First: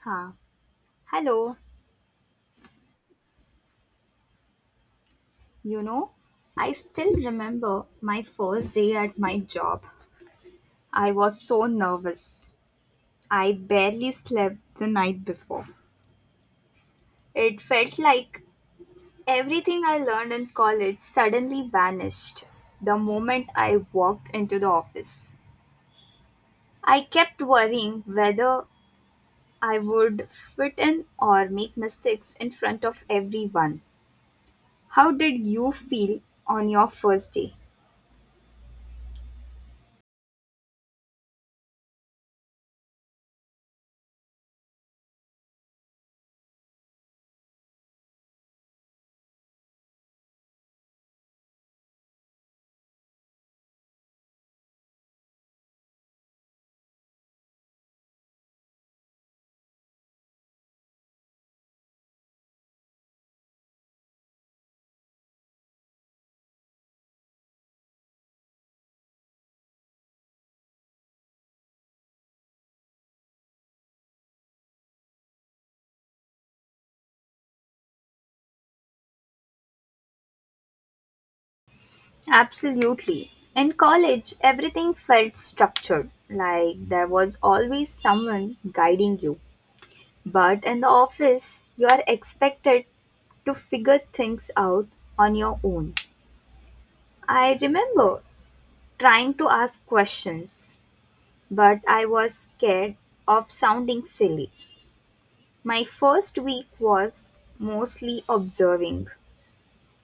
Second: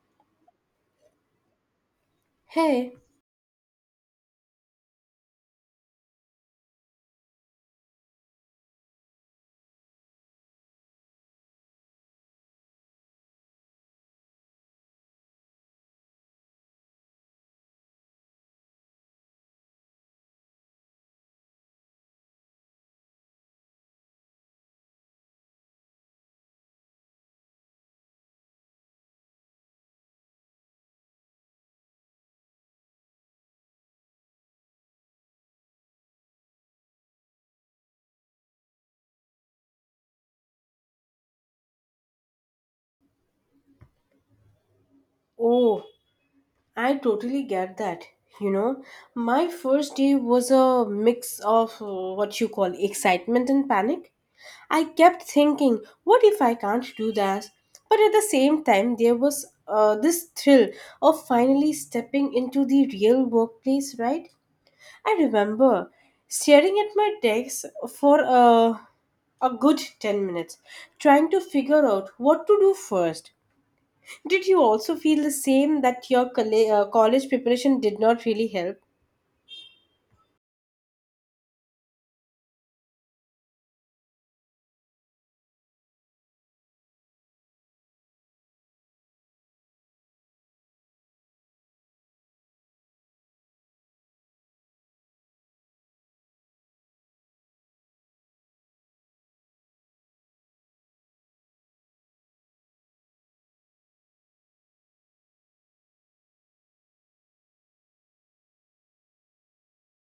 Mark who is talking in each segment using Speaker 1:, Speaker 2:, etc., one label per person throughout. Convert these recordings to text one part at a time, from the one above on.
Speaker 1: Huh. Hello.
Speaker 2: Hey,
Speaker 1: You know, I still remember my first day at my job. I was so nervous. I barely slept the night before. It felt like everything I learned in college suddenly vanished the moment I walked into the office. I kept worrying whether I would fit in or make mistakes in front of everyone. How did you feel on your first day?
Speaker 2: oh, I totally get that. You know, my first day was a mix of what you call excitement and panic. I kept thinking, what if I can't do that? But at the same time, there was this thrill of finally stepping into the real workplace, right? I remember staring at my desk for a good 10 minutes trying to figure out what to do first. Did you also feel the same that your college preparation did not really help?
Speaker 1: Absolutely. In college, everything felt structured, like there was always someone guiding you. But in the office, you are expected to figure things out on your own. I remember trying to ask questions, but I was scared of sounding silly. My first week was mostly observing,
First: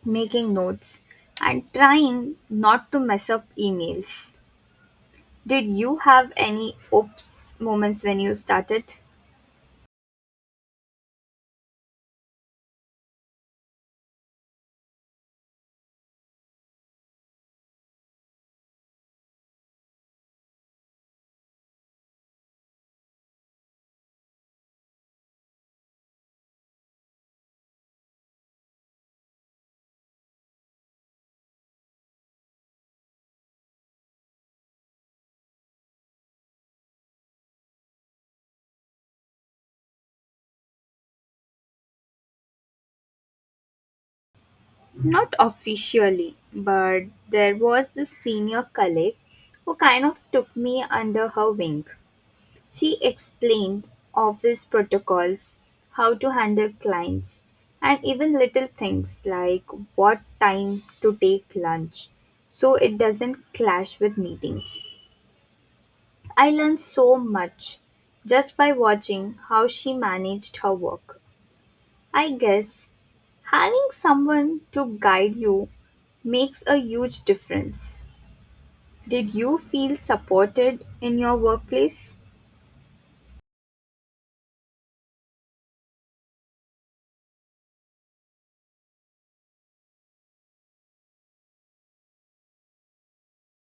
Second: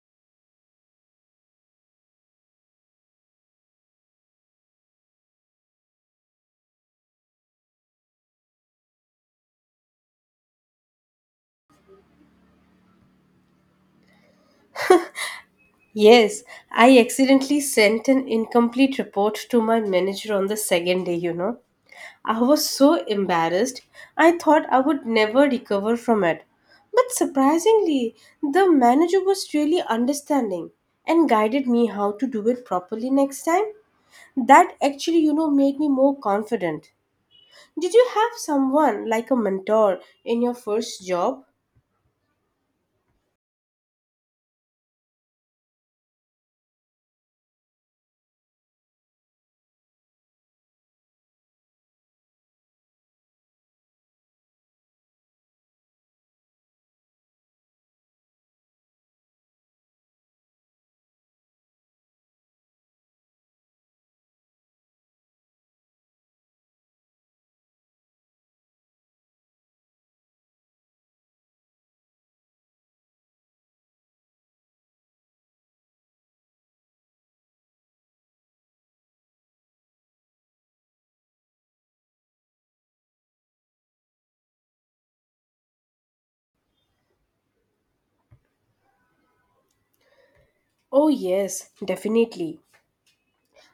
Speaker 1: making notes, and trying not to mess up emails. Did you have any oops moments when you started?
Speaker 2: Yes, I accidentally sent an incomplete report to my manager on the second day, you know. I was so embarrassed. I thought I would never recover from it. But surprisingly, the manager was really understanding and guided me how to do it properly next time. That actually, you know, made me more confident. Did you have someone like a mentor in your first job?
Speaker 1: Not officially, but there was this senior colleague who kind of took me under her wing. She explained office protocols, how to handle clients, and even little things like what time to take lunch so it doesn't clash with meetings. I learned so much just by watching how she managed her work. I guess having someone to guide you makes a huge difference. Did you feel supported in your workplace?
Speaker 2: Oh yes, definitely.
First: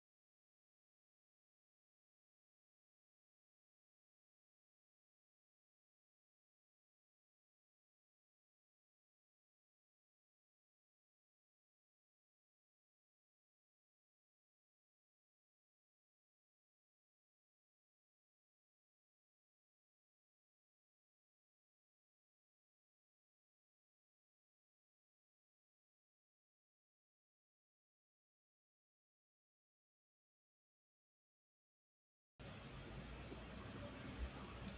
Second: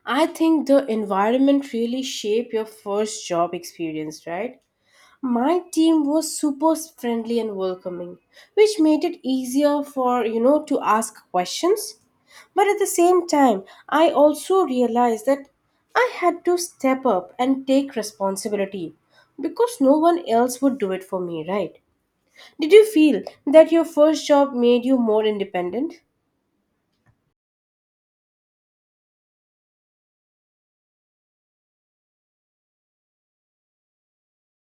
Speaker 2: I think the environment really shape your first job experience, right? My team was super friendly and welcoming, which made it easier for, you know, to ask questions. But at the same time, I also realized that I had to step up and take responsibility because no one else would do it for me, right? Did you feel that your first job made you more independent?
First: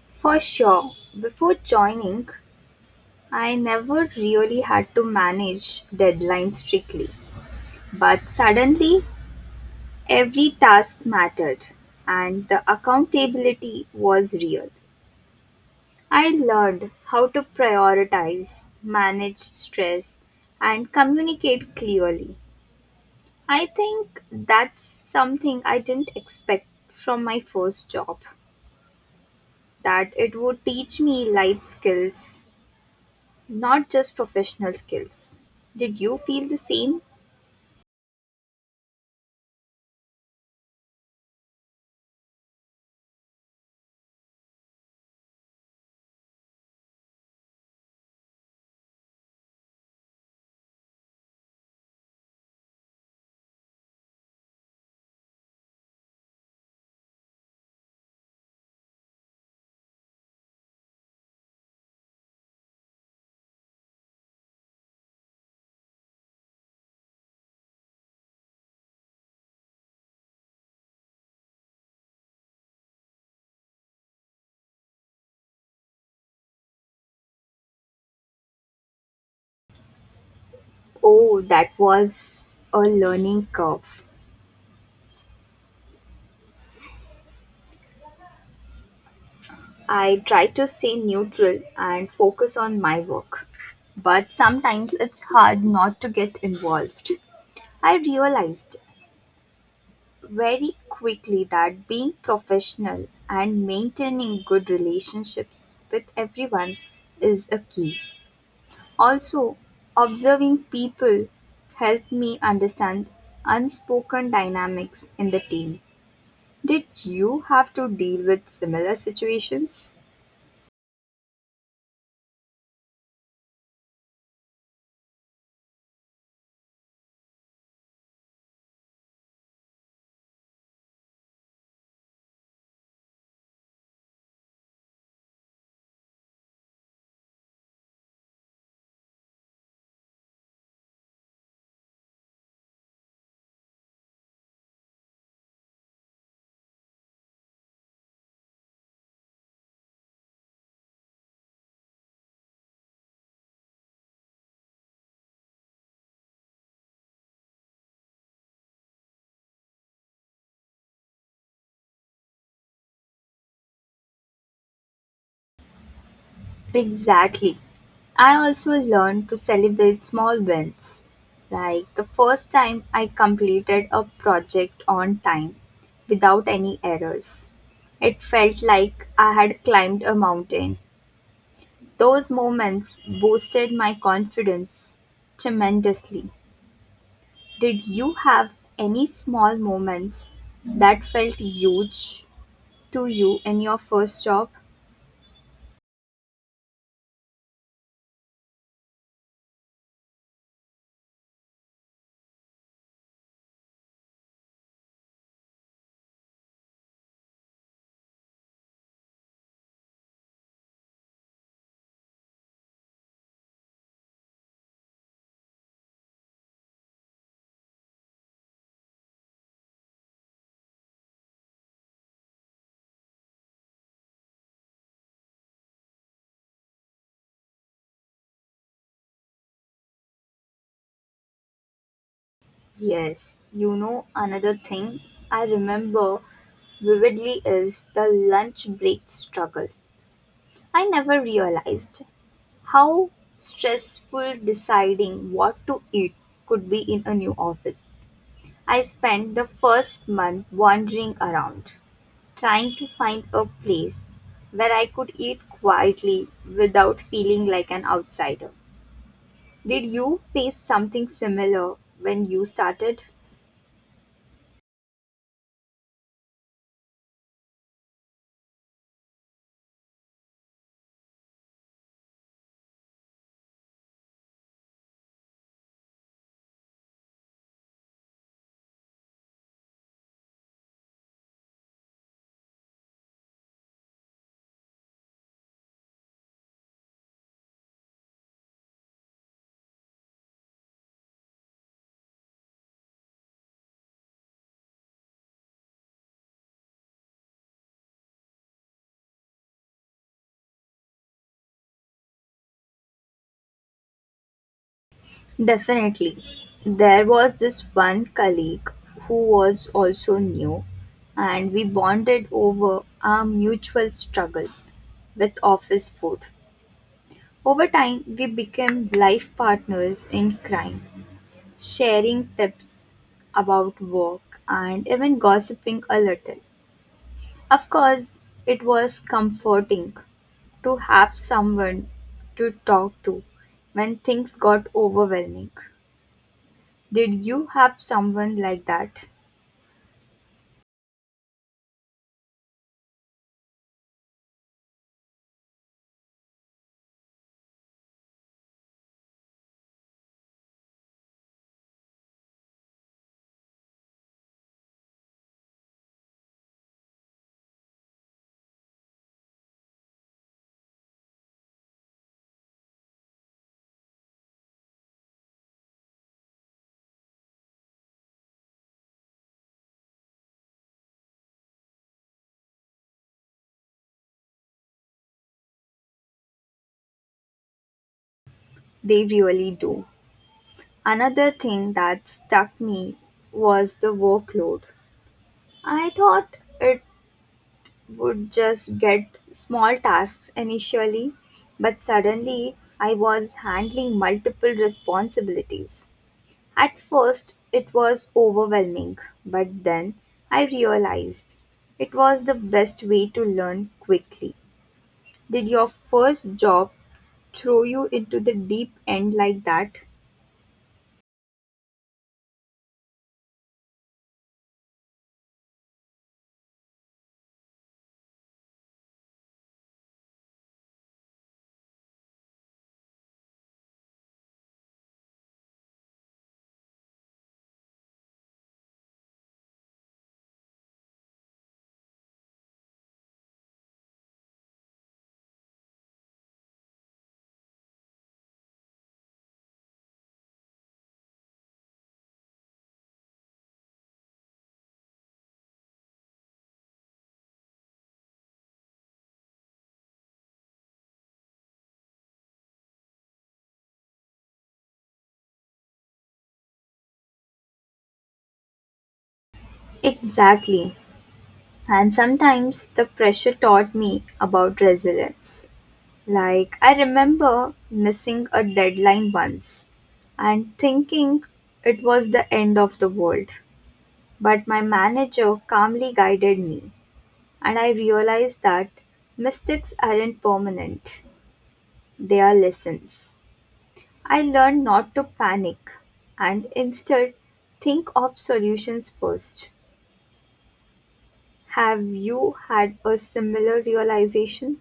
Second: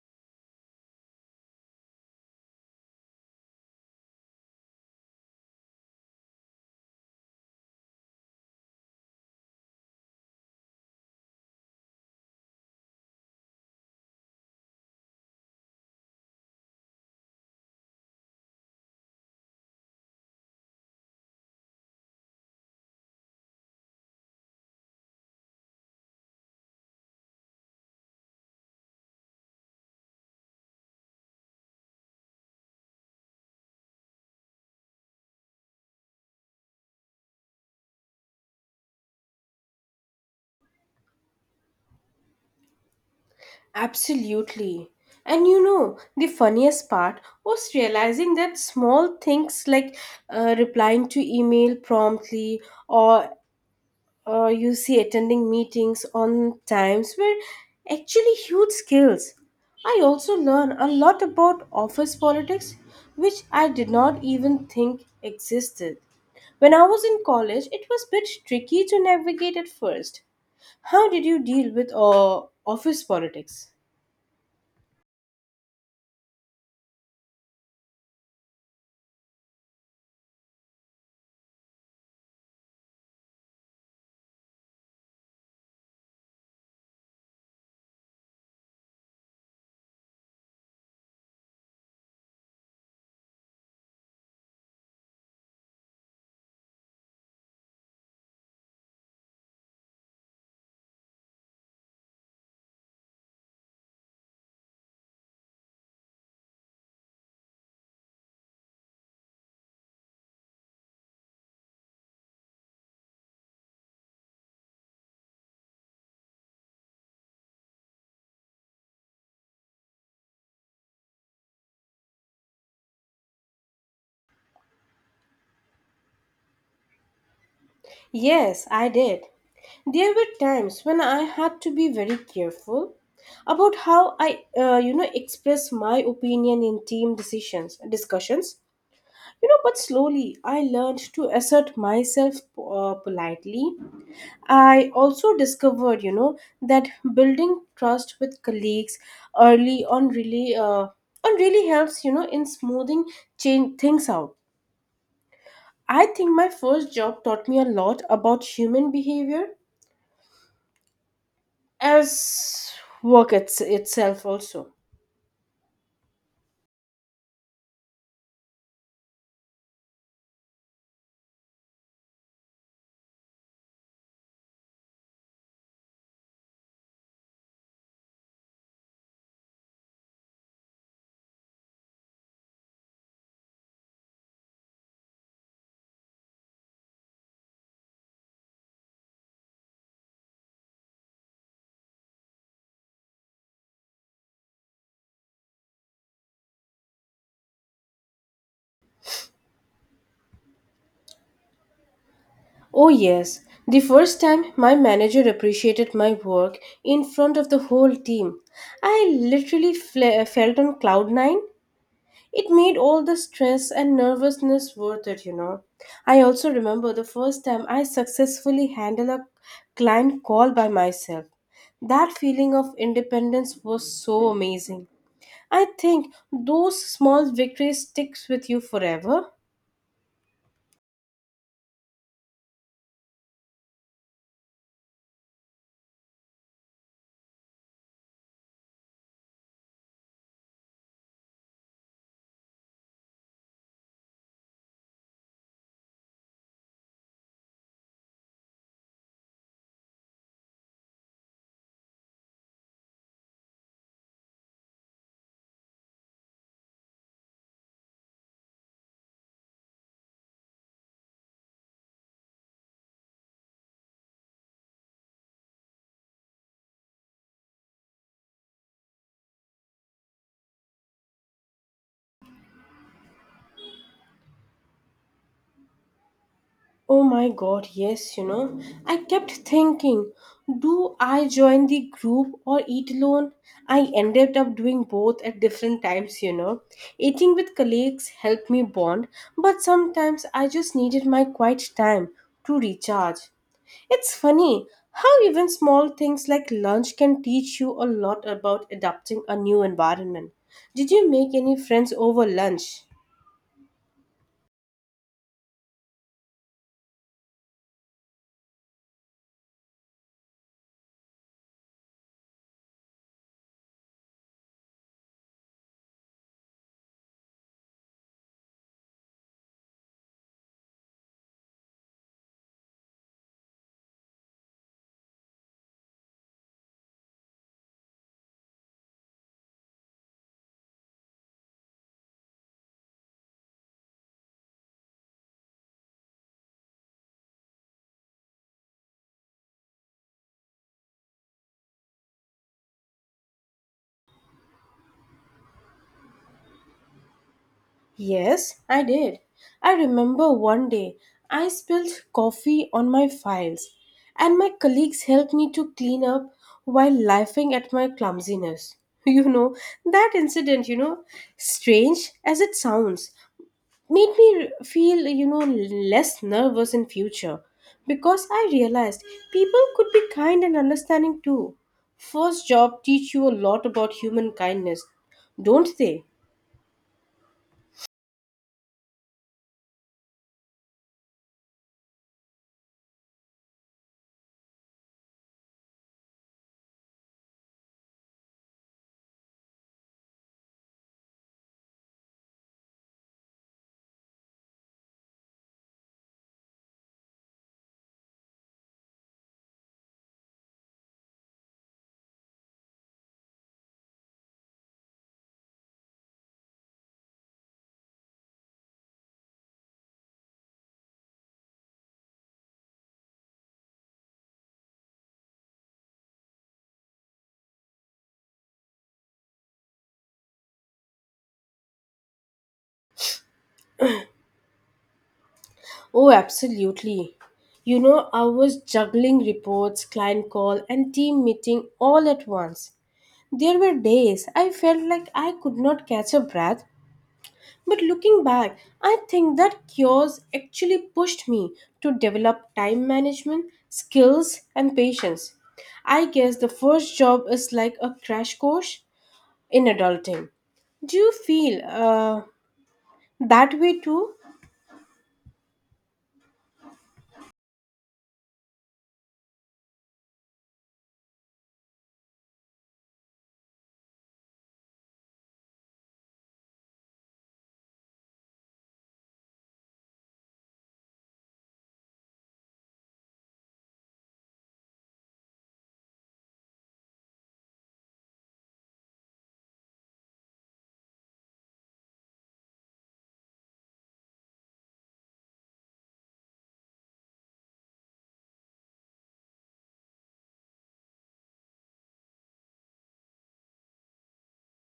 Speaker 1: For sure. Before joining, I never really had to manage deadlines strictly. But suddenly, every task mattered and the accountability was real. I learned how to prioritize, manage stress, and communicate clearly. I think that's something I didn't expect from my first job, that it would teach me life skills, not just professional skills. Did you feel the same?
Speaker 2: Absolutely. And you know, the funniest part was realizing that small things like replying to email promptly or you see attending meetings on times were actually huge skills. I also learned a lot about office politics, which I did not even think existed. When I was in college, it was a bit tricky to navigate at first. How did you deal with office politics?
Speaker 1: Oh, that was a learning curve. I try to stay neutral and focus on my work, but sometimes it's hard not to get involved. I realized very quickly that being professional and maintaining good relationships with everyone is a key. Also, observing people helped me understand unspoken dynamics in the team. Did you have to deal with similar situations?
Speaker 2: Yes, I did. There were times when I had to be very careful about how I you know, express my opinion in team decisions discussions. You know, but slowly I learned to assert myself politely. I also discovered, you know, that building trust with colleagues early on really helps, you know, in smoothing change things out. I think my first job taught me a lot about human behavior as itself also.
Speaker 1: Exactly. I also learned to celebrate small wins, like the first time I completed a project on time without any errors. It felt like I had climbed a mountain. Those moments boosted my confidence tremendously. Did you have any small moments that felt huge to you in your first job?
Speaker 2: Oh, yes. The first time my manager appreciated my work in front of the whole team, I literally felt on cloud nine. It made all the stress and nervousness worth it, you know. I also remember the first time I successfully handled a client call by myself. That feeling of independence was so amazing. I think those small victories sticks with you forever.
Speaker 1: Yes, you know, another thing I remember vividly is the lunch break struggle. I never realized how stressful deciding what to eat could be in a new office. I spent the first month wandering around, trying to find a place where I could eat quietly without feeling like an outsider. Did you face something similar when you started?
Speaker 2: Oh my god, yes, you know. I kept thinking, do I join the group or eat alone? I ended up doing both at different times, you know. Eating with colleagues helped me bond, but sometimes I just needed my quiet time to recharge. It's funny how even small things like lunch can teach you a lot about adapting a new environment. Did you make any friends over lunch?
Speaker 1: Definitely. There was this one colleague who was also new, and we bonded over our mutual struggle with office food. Over time, we became life partners in crime, sharing tips about work and even gossiping a little. Of course, it was comforting to have someone to talk to when things got overwhelming. Did you have someone like that?
Speaker 2: Yes, I did. I remember one day I spilled coffee on my files, and my colleagues helped me to clean up while laughing at my clumsiness. You know, that incident, you know, strange as it sounds, made me feel, you know, less nervous in future because I realized people could be kind and understanding too. First job teach you a lot about human kindness, don't they?
Speaker 1: They really do. Another thing that stuck me was the workload. I thought it would just get small tasks initially, but suddenly I was handling multiple responsibilities. At first, it was overwhelming, but then I realized it was the best way to learn quickly. Did your first job throw you into the deep end like that?
Speaker 2: Oh, absolutely. You know, I was juggling reports, client call, and team meeting all at once. There were days I felt like I could not catch a breath, but looking back, I think that cures actually pushed me to develop time management skills and patience. I guess the first job is like a crash course in adulting. Do you feel that way too?
Speaker 1: Exactly. And sometimes the pressure taught me about resilience. Like, I remember missing a deadline once and thinking it was the end of the world. But my manager calmly guided me, and I realized that mistakes aren't permanent, they are lessons. I learned not to panic and instead think of solutions first. Have you had a similar realization?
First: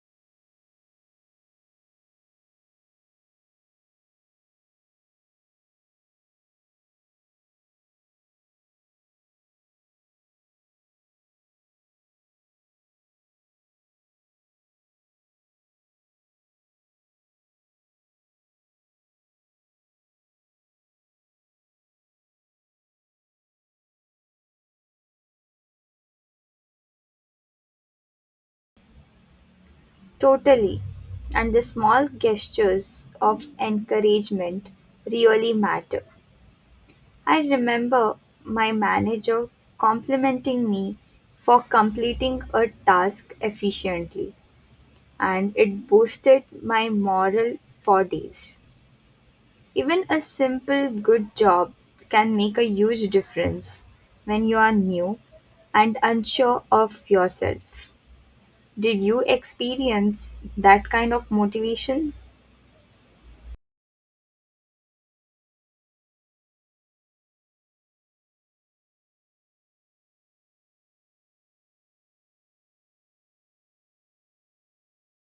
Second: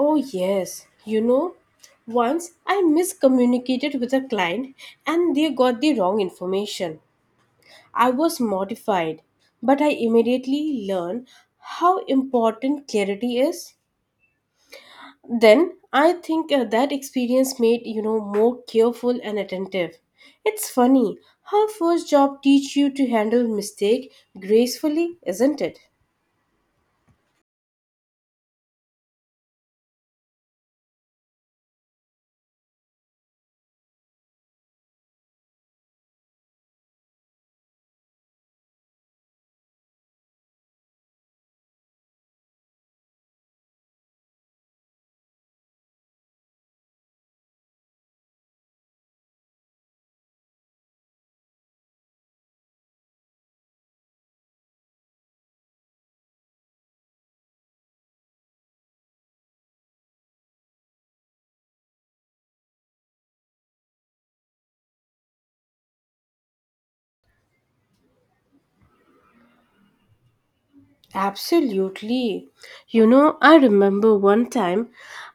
Speaker 2: Oh, yes. You know, once I miscommunicated with a client and they got the wrong information. I was mortified, but I immediately learned how important clarity is. Then I think that experience made, you know, more careful and attentive. It's funny how first job teach you to handle mistake gracefully, isn't it?
Speaker 1: Totally. And the small gestures of encouragement really matter. I remember my manager complimenting me for completing a task efficiently, and it boosted my morale for days. Even a simple good job can make a huge difference when you are new and unsure of yourself. Did you experience that kind of motivation?
Speaker 2: Absolutely. You know, I remember one time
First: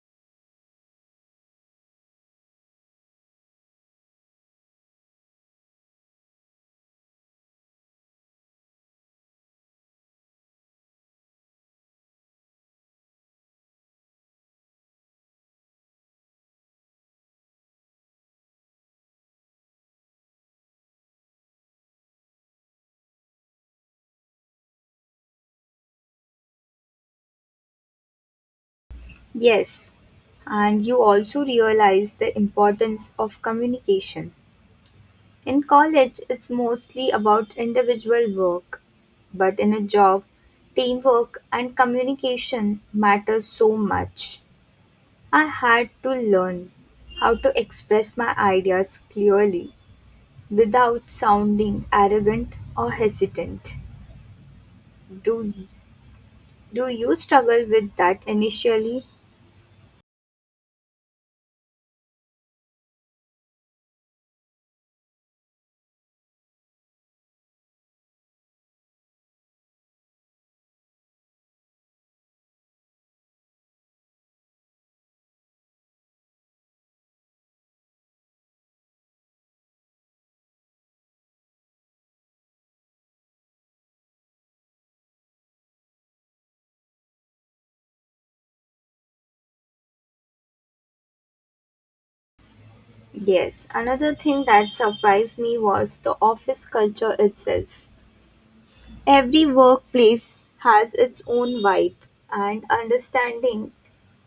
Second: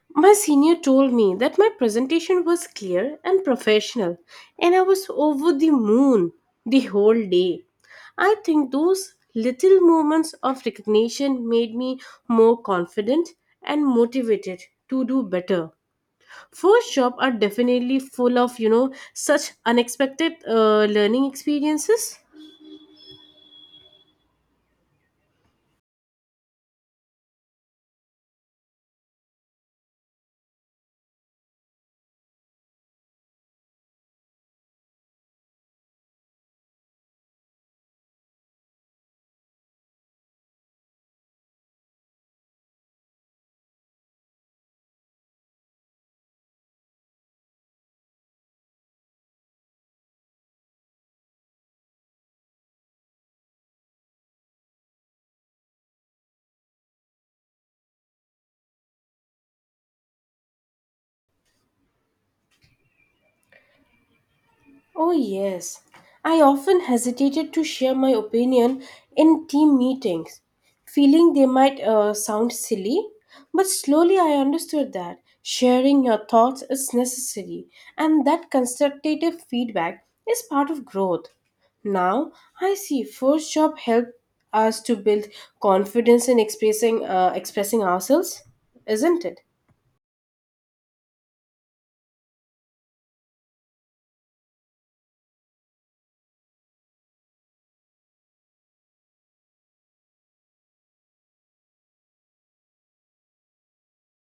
Speaker 2: my senior told me that my presentation was clear and professional, and I was over the moon the whole day. I think those little moments of recognition made me more confident and motivated to do better. First job are definitely full of, you know, such unexpected learning experiences.
Speaker 1: Yes. And you also realize the importance of communication. In college, it's mostly about individual work, but in a job, teamwork and communication matter so much. I had to learn how to express my ideas clearly without sounding arrogant or hesitant. Do, do you struggle with that initially?
Speaker 2: Oh, yes. I often hesitated to share my opinion in team meetings, feeling they might sound silly. But slowly I understood that sharing your thoughts is necessary and that constructive feedback is part of growth. Now I see first job helped us to build confidence in expressing ourselves, isn't it?
Speaker 1: Yes, another thing that surprised me was the office culture itself. Every workplace has its own vibe, and understanding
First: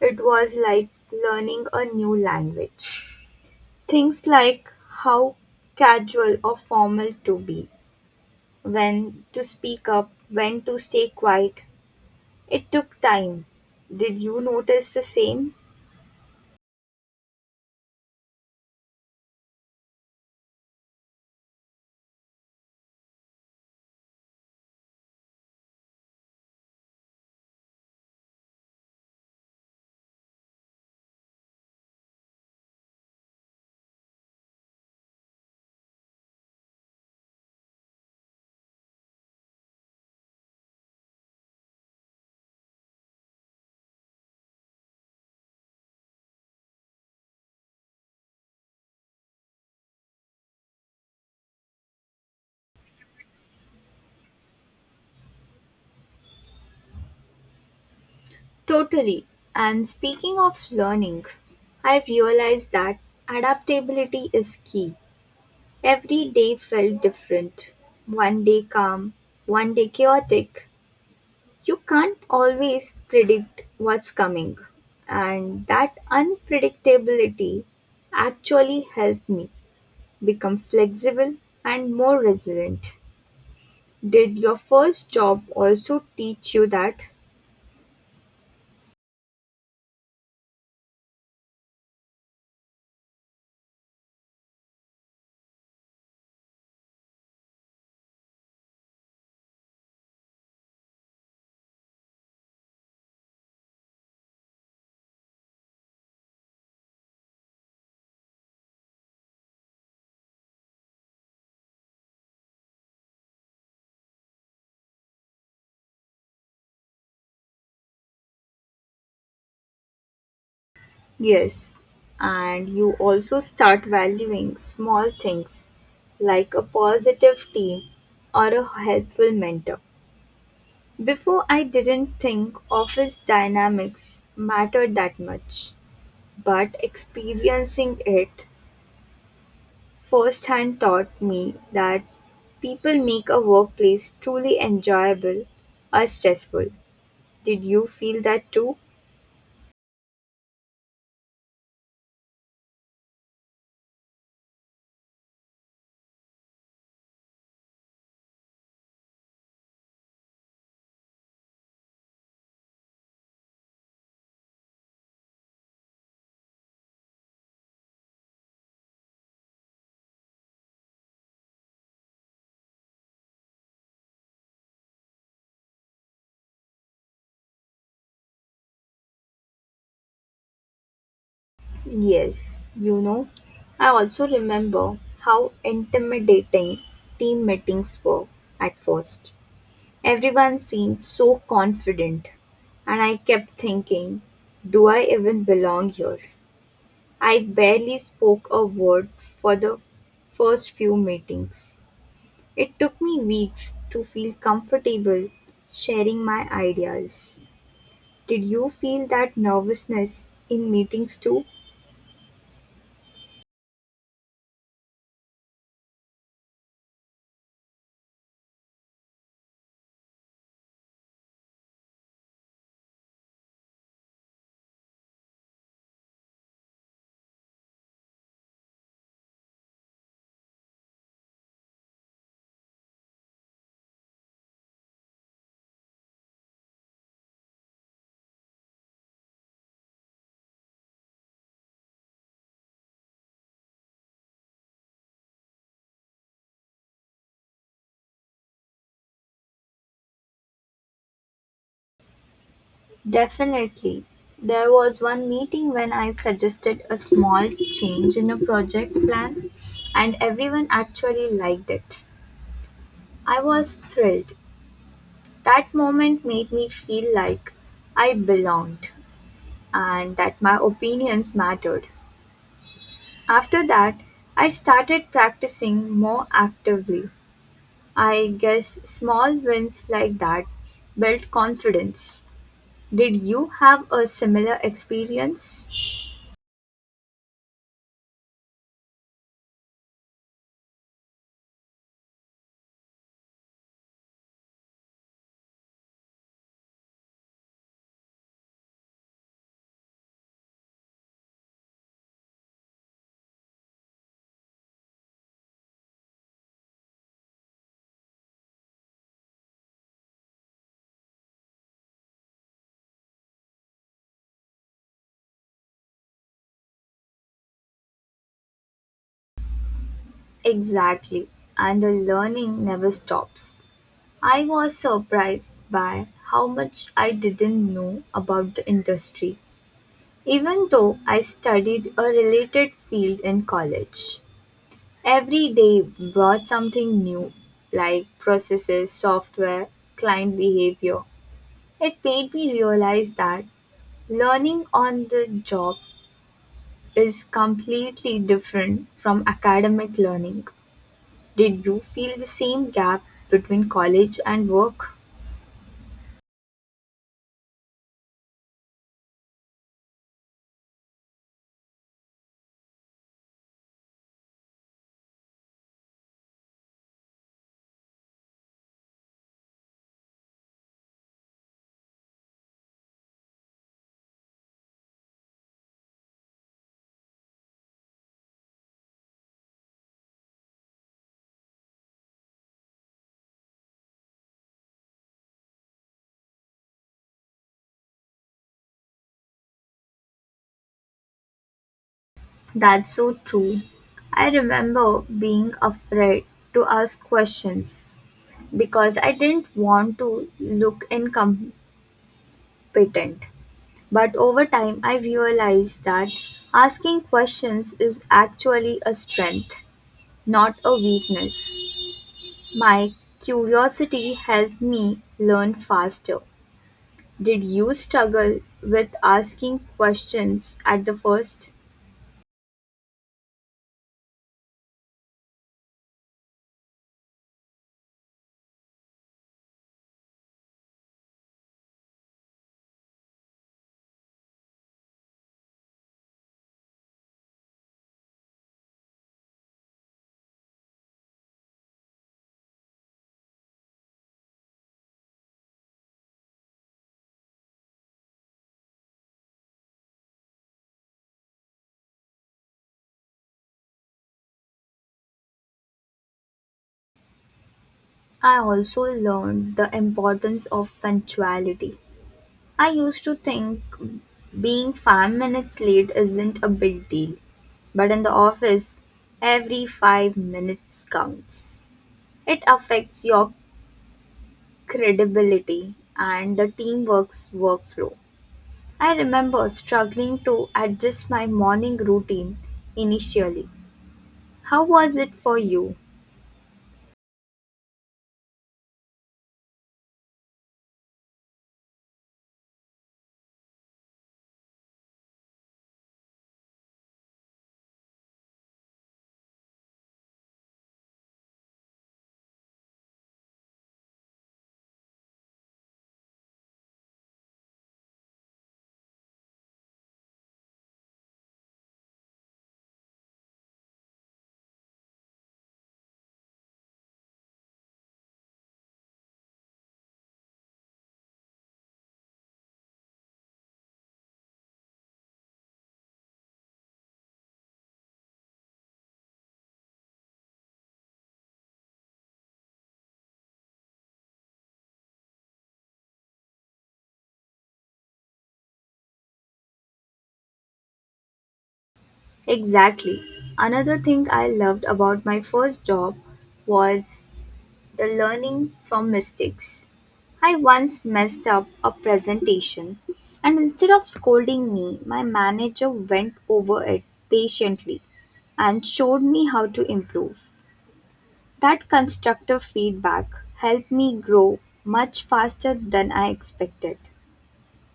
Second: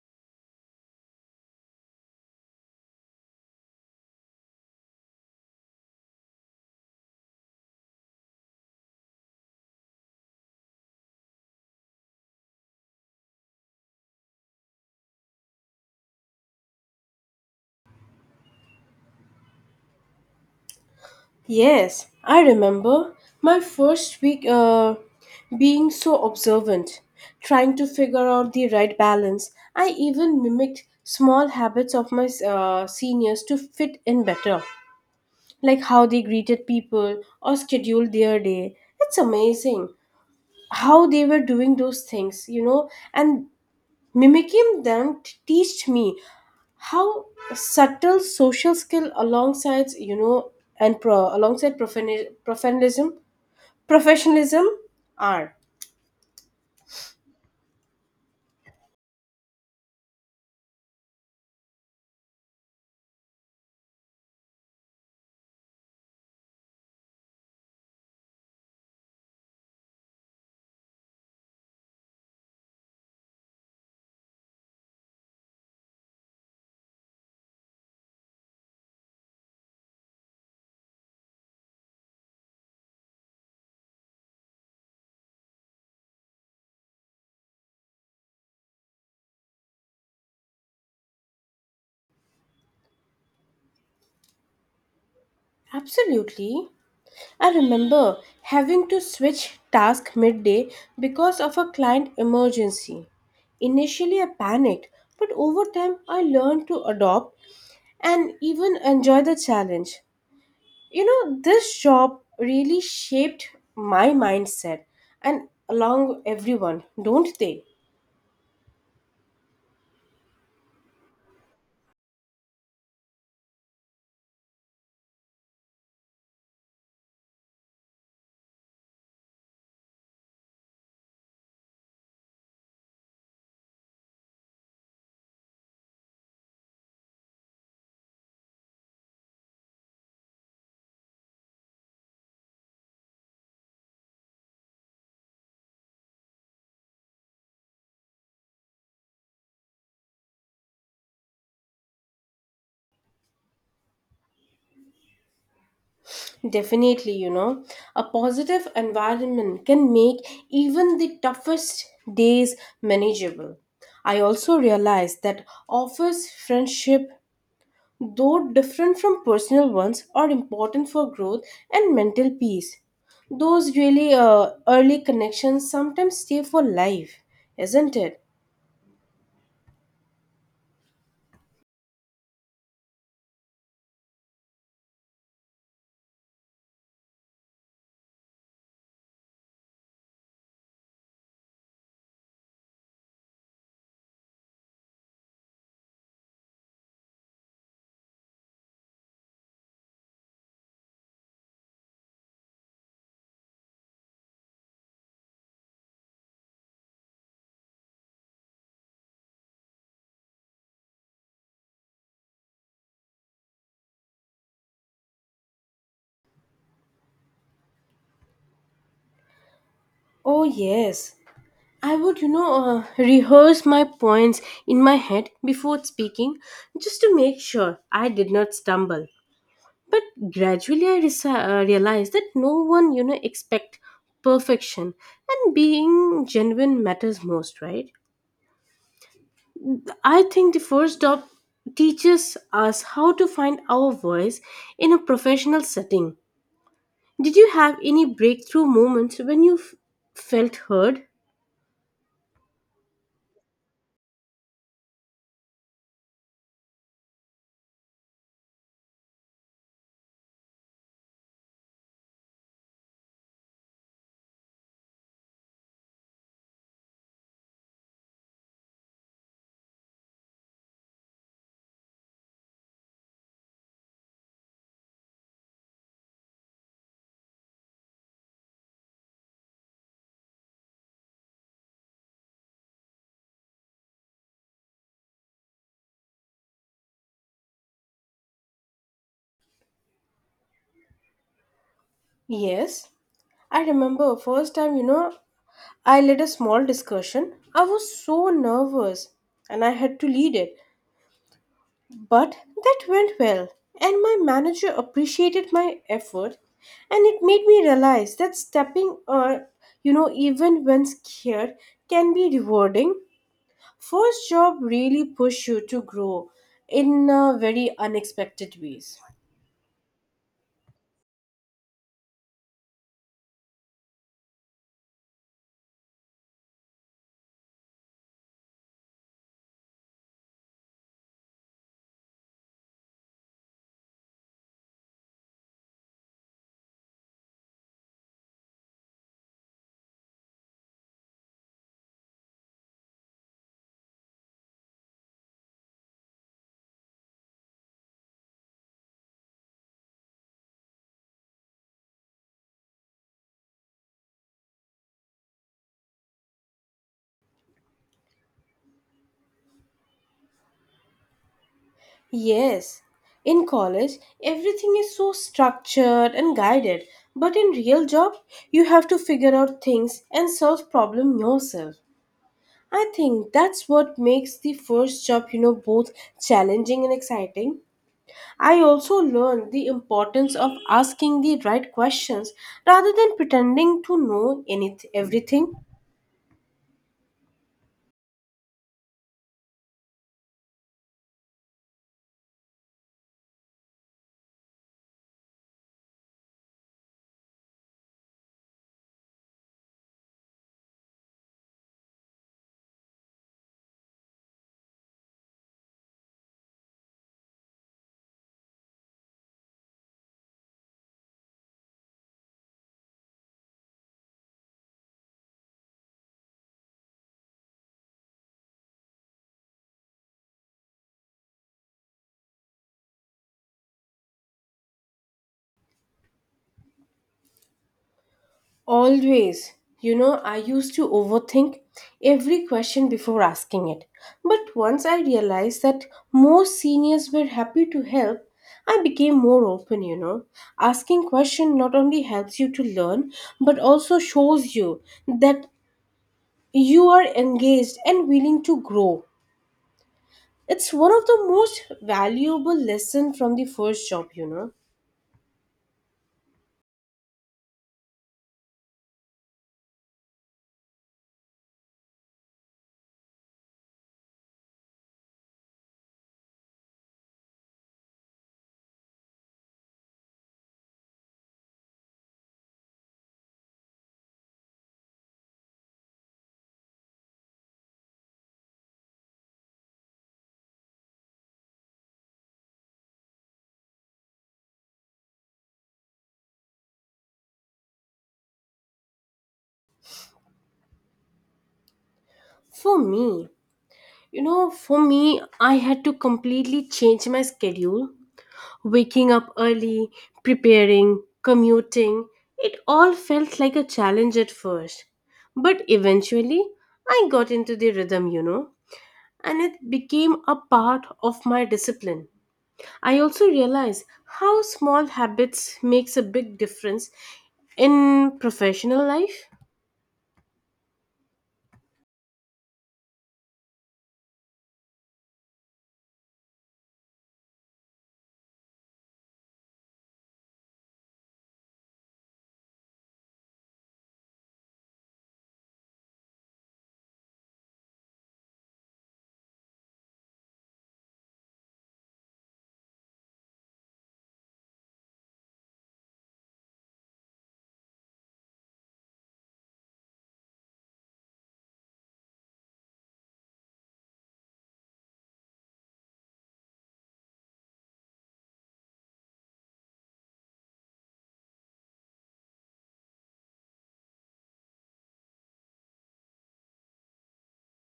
Speaker 1: it was like learning a new language. Things like how casual or formal to be, when to speak up, when to stay quiet. It took time. Did you notice the same?
Speaker 2: Yes, I remember my first week being so observant, trying to figure out the right balance. I even mimicked small habits of my seniors to fit in better, like how they greeted people or scheduled their day. It's amazing how they were doing those things, you know, and mimicking them teached me how subtle social skill alongside, you know, alongside professionalism are.
Speaker 1: Totally. And speaking of learning, I realized that adaptability is key. Every day felt different. One day calm, one day chaotic. You can't always predict what's coming. And that unpredictability actually helped me become flexible and more resilient. Did your first job also teach you that?
Speaker 2: Absolutely. I remember having to switch task midday because of a client emergency. Initially I panicked, but over time I learned to adopt and even enjoy the challenge. You know, this job really shaped my mindset and along everyone, don't they?
Speaker 1: Yes, and you also start valuing small things like a positive team or a helpful mentor. Before, I didn't think office dynamics mattered that much, but experiencing it firsthand taught me that people make a workplace truly enjoyable or stressful. Did you feel that too?
Speaker 2: Definitely, you know, a positive environment can make even the toughest days manageable. I also realized that office friendship, though different from personal ones, are important for growth and mental peace. Those really early connections sometimes stay for life, isn't it?
Speaker 1: Yes, you know, I also remember how intimidating team meetings were at first. Everyone seemed so confident, and I kept thinking, do I even belong here? I barely spoke a word for the first few meetings. It took me weeks to feel comfortable sharing my ideas. Did you feel that nervousness in meetings too?
Speaker 2: Oh, yes. I would, rehearse my points in my head before speaking just to make sure I did not stumble. But gradually I realized that no one, you know, expect perfection and being genuine matters most, right? I think the first job teaches us how to find our voice in a professional setting. Did you have any breakthrough moments when you felt heard?
Speaker 1: Definitely. There was one meeting when I suggested a small change in a project plan, and everyone actually liked it. I was thrilled. That moment made me feel like I belonged and that my opinions mattered. After that, I started practicing more actively. I guess small wins like that build confidence. Did you have a similar experience?
Speaker 2: Yes, I remember first time you know I led a small discussion. I was so nervous and I had to lead it, but that went well. And my manager appreciated my effort and it made me realize that stepping you know even when scared can be rewarding. First job really push you to grow in very unexpected ways.
Speaker 1: Exactly. And the learning never stops. I was surprised by how much I didn't know about the industry, even though I studied a related field in college. Every day brought something new, like processes, software, client behavior. It made me realize that learning on the job is completely different from academic learning. Did you feel the same gap between college and work?
Speaker 2: Yes, in college, everything is so structured and guided, but in real job, you have to figure out things and solve problem yourself. I think that's what makes the first job, you know, both challenging and exciting. I also learned the importance of asking the right questions rather than pretending to know anything everything.
Speaker 1: That's so true. I remember being afraid to ask questions because I didn't want to look incompetent. But over time, I realized that asking questions is actually a strength, not a weakness. My curiosity helped me learn faster. Did you struggle with asking questions at the first?
Speaker 2: Always. You know, I used to overthink every question before asking it. But once I realized that more seniors were happy to help, I became more open, you know. Asking question not only helps you to learn, but also shows you that you are engaged and willing to grow. It's one of the most valuable lesson from the first job, you know.
Speaker 1: I also learned the importance of punctuality. I used to think being 5 minutes late isn't a big deal, but in the office, every 5 minutes counts. It affects your credibility and the teamwork's workflow. I remember struggling to adjust my morning routine initially. How was it for you?
Speaker 2: For me, I had to completely change my schedule. Waking up early, preparing, commuting, it all felt like a challenge at first. But eventually, I got into the rhythm, you know, and it became a part of my discipline. I also realized how small habits makes a big difference in professional life.
Speaker 1: Exactly. Another thing I loved about my first job was the learning from mistakes. I once messed up a presentation, and instead of scolding me, my manager went over it patiently and showed me how to improve. That constructive feedback helped me grow much faster than I expected.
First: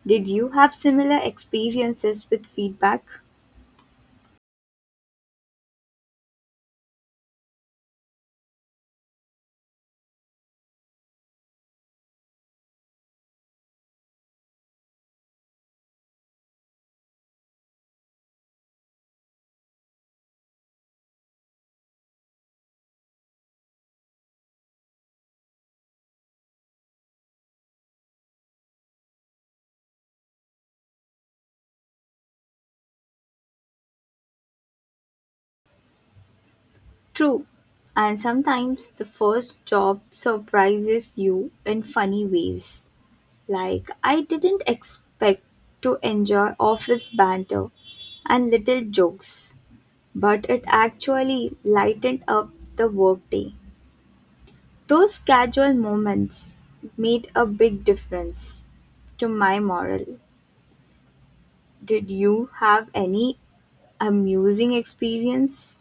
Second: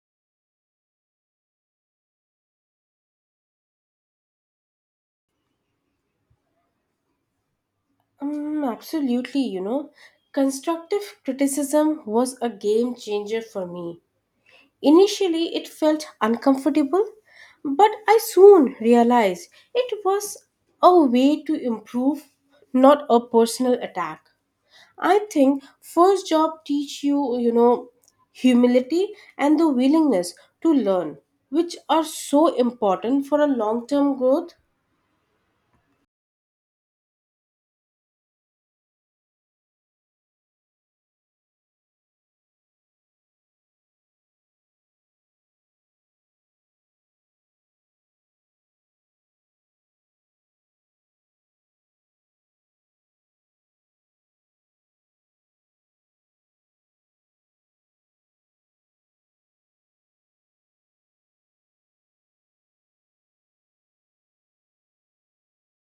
Speaker 1: Did you have similar experiences with feedback?
Speaker 2: Absolutely, you know, constructive criticism was a game changer for me. Initially, it felt uncomfortable, but I soon realized it was a way to improve, not a personal attack. I think first job teach you, you know, humility and the willingness to learn, which are so important for a long-term growth.
Speaker 1: True, and sometimes the first job surprises you in funny ways. Like, I didn't expect to enjoy office banter and little jokes, but it actually lightened up the workday. Those casual moments made a big difference to my morale. Did you have any amusing experience?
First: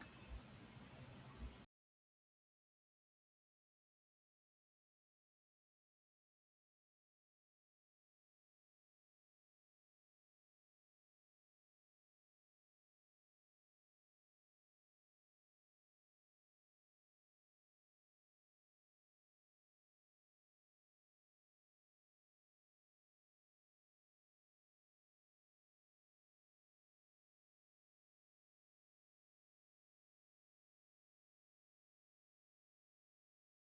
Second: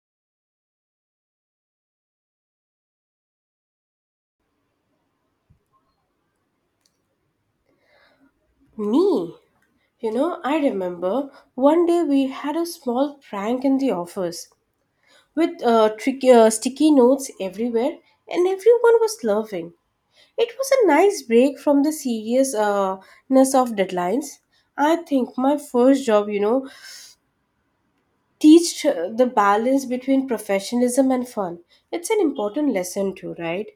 Speaker 2: Me, you know, I remember one day we had a small prank in the office with sticky notes everywhere, and everyone was laughing. It was a nice break from the seriousness of deadlines. I think my first job, you know, teached the balance between professionalism and fun. It's an important lesson too, right?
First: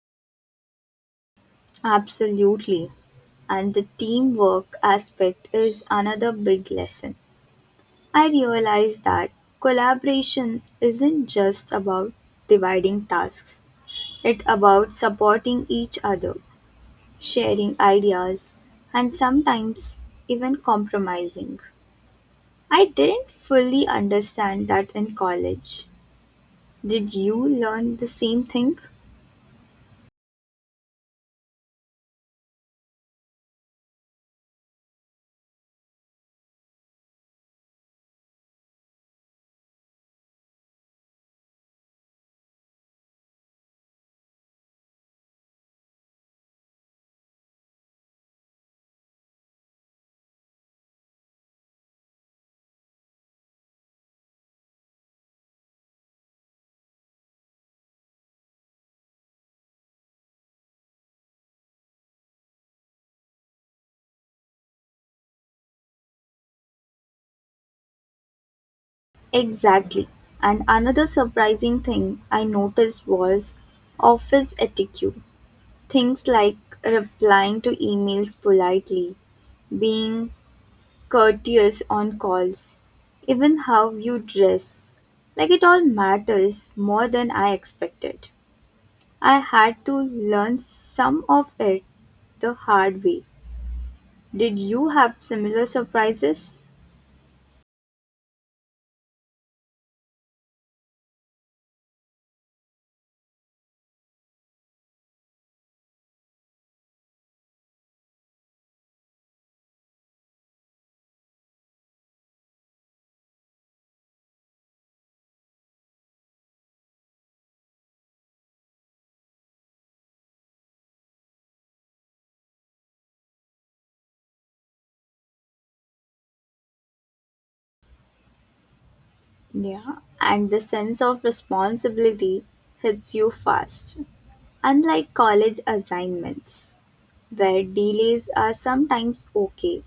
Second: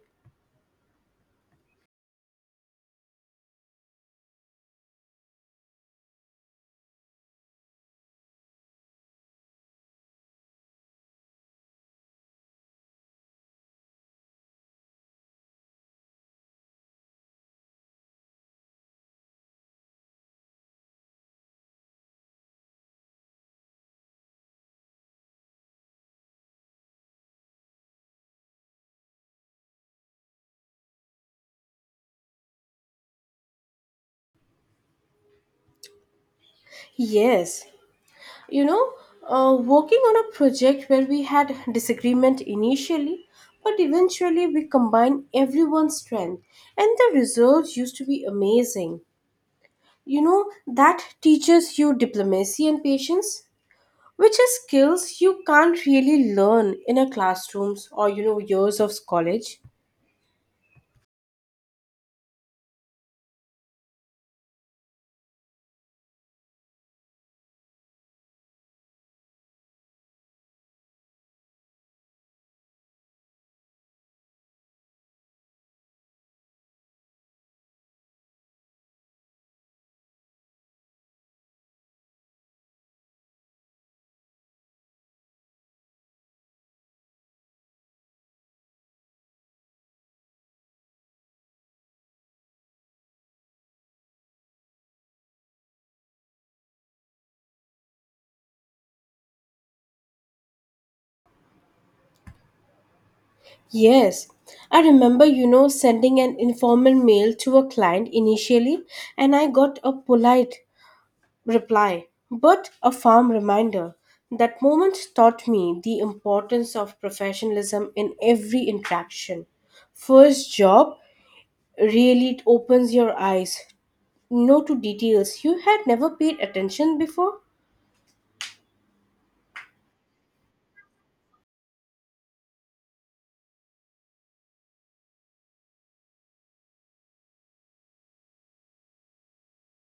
Speaker 1: Absolutely. And the teamwork aspect is another big lesson. I realized that collaboration isn't just about dividing tasks. It's about supporting each other, sharing ideas, and sometimes even compromising. I didn't fully understand that in college. Did you learn the same thing?
Speaker 2: Yes. You know, working on a project where we had disagreement initially, but eventually we combined everyone's strength, and the results used to be amazing. You know, that teaches you diplomacy and patience, which are skills you can't really learn in a classrooms or you know years of college.
Speaker 1: Exactly. And another surprising thing I noticed was office etiquette. Things like replying to emails politely, being courteous on calls, even how you dress. Like it all matters more than I expected. I had to learn some of it the hard way. Did you have similar surprises?
Speaker 2: Yes, I remember, you know, sending an informal mail to a client initially, and I got a polite reply, but a firm reminder. That moment taught me the importance of professionalism in every interaction. First job really opens your eyes no to details you had never paid attention before.
Speaker 1: Yeah, and the sense of responsibility hits you fast. Unlike college assignments, where delays are sometimes okay,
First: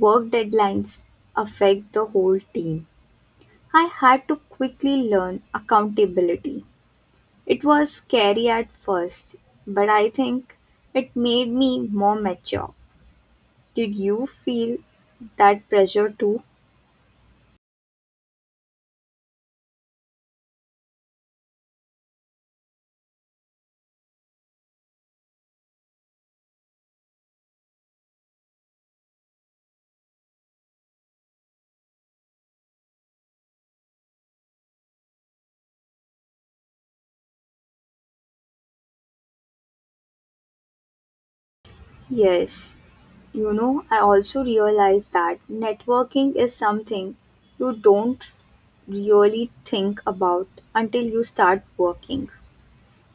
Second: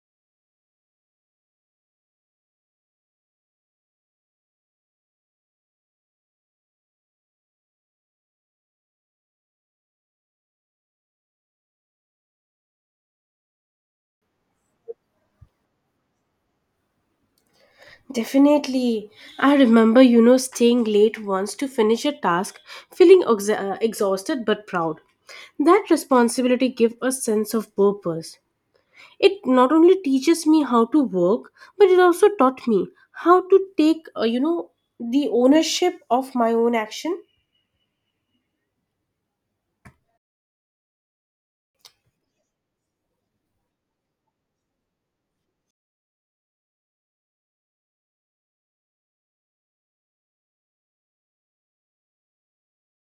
Speaker 1: work deadlines affect the whole team. I had to quickly learn accountability. It was scary at first, but I think it made me more mature. Did you feel that pressure too?
Speaker 2: Definitely. I remember, you know, staying late once to finish a task, feeling exhausted but proud. That responsibility gave a sense of purpose. It not only teaches me how to work, but it also taught me how to take, you know, the ownership of my own action.
Speaker 1: Yes. You know, I also realized that networking is something you don't really think about until you start working.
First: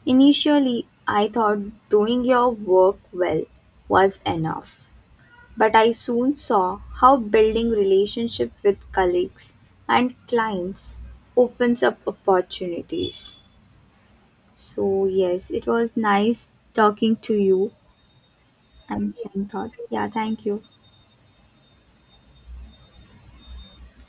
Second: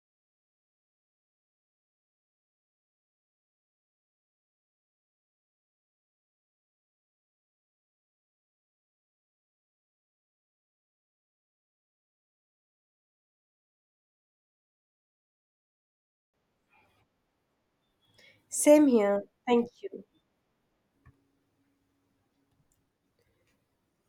Speaker 1: Initially, I thought doing your work well was enough, but I soon saw how building relationship with colleagues and clients opens up opportunities. So, yes, it was nice talking to you
Speaker 2: Same
Speaker 1: and
Speaker 2: here.
Speaker 1: sharing
Speaker 2: Thank
Speaker 1: thoughts.
Speaker 2: you.
Speaker 1: Yeah, thank you.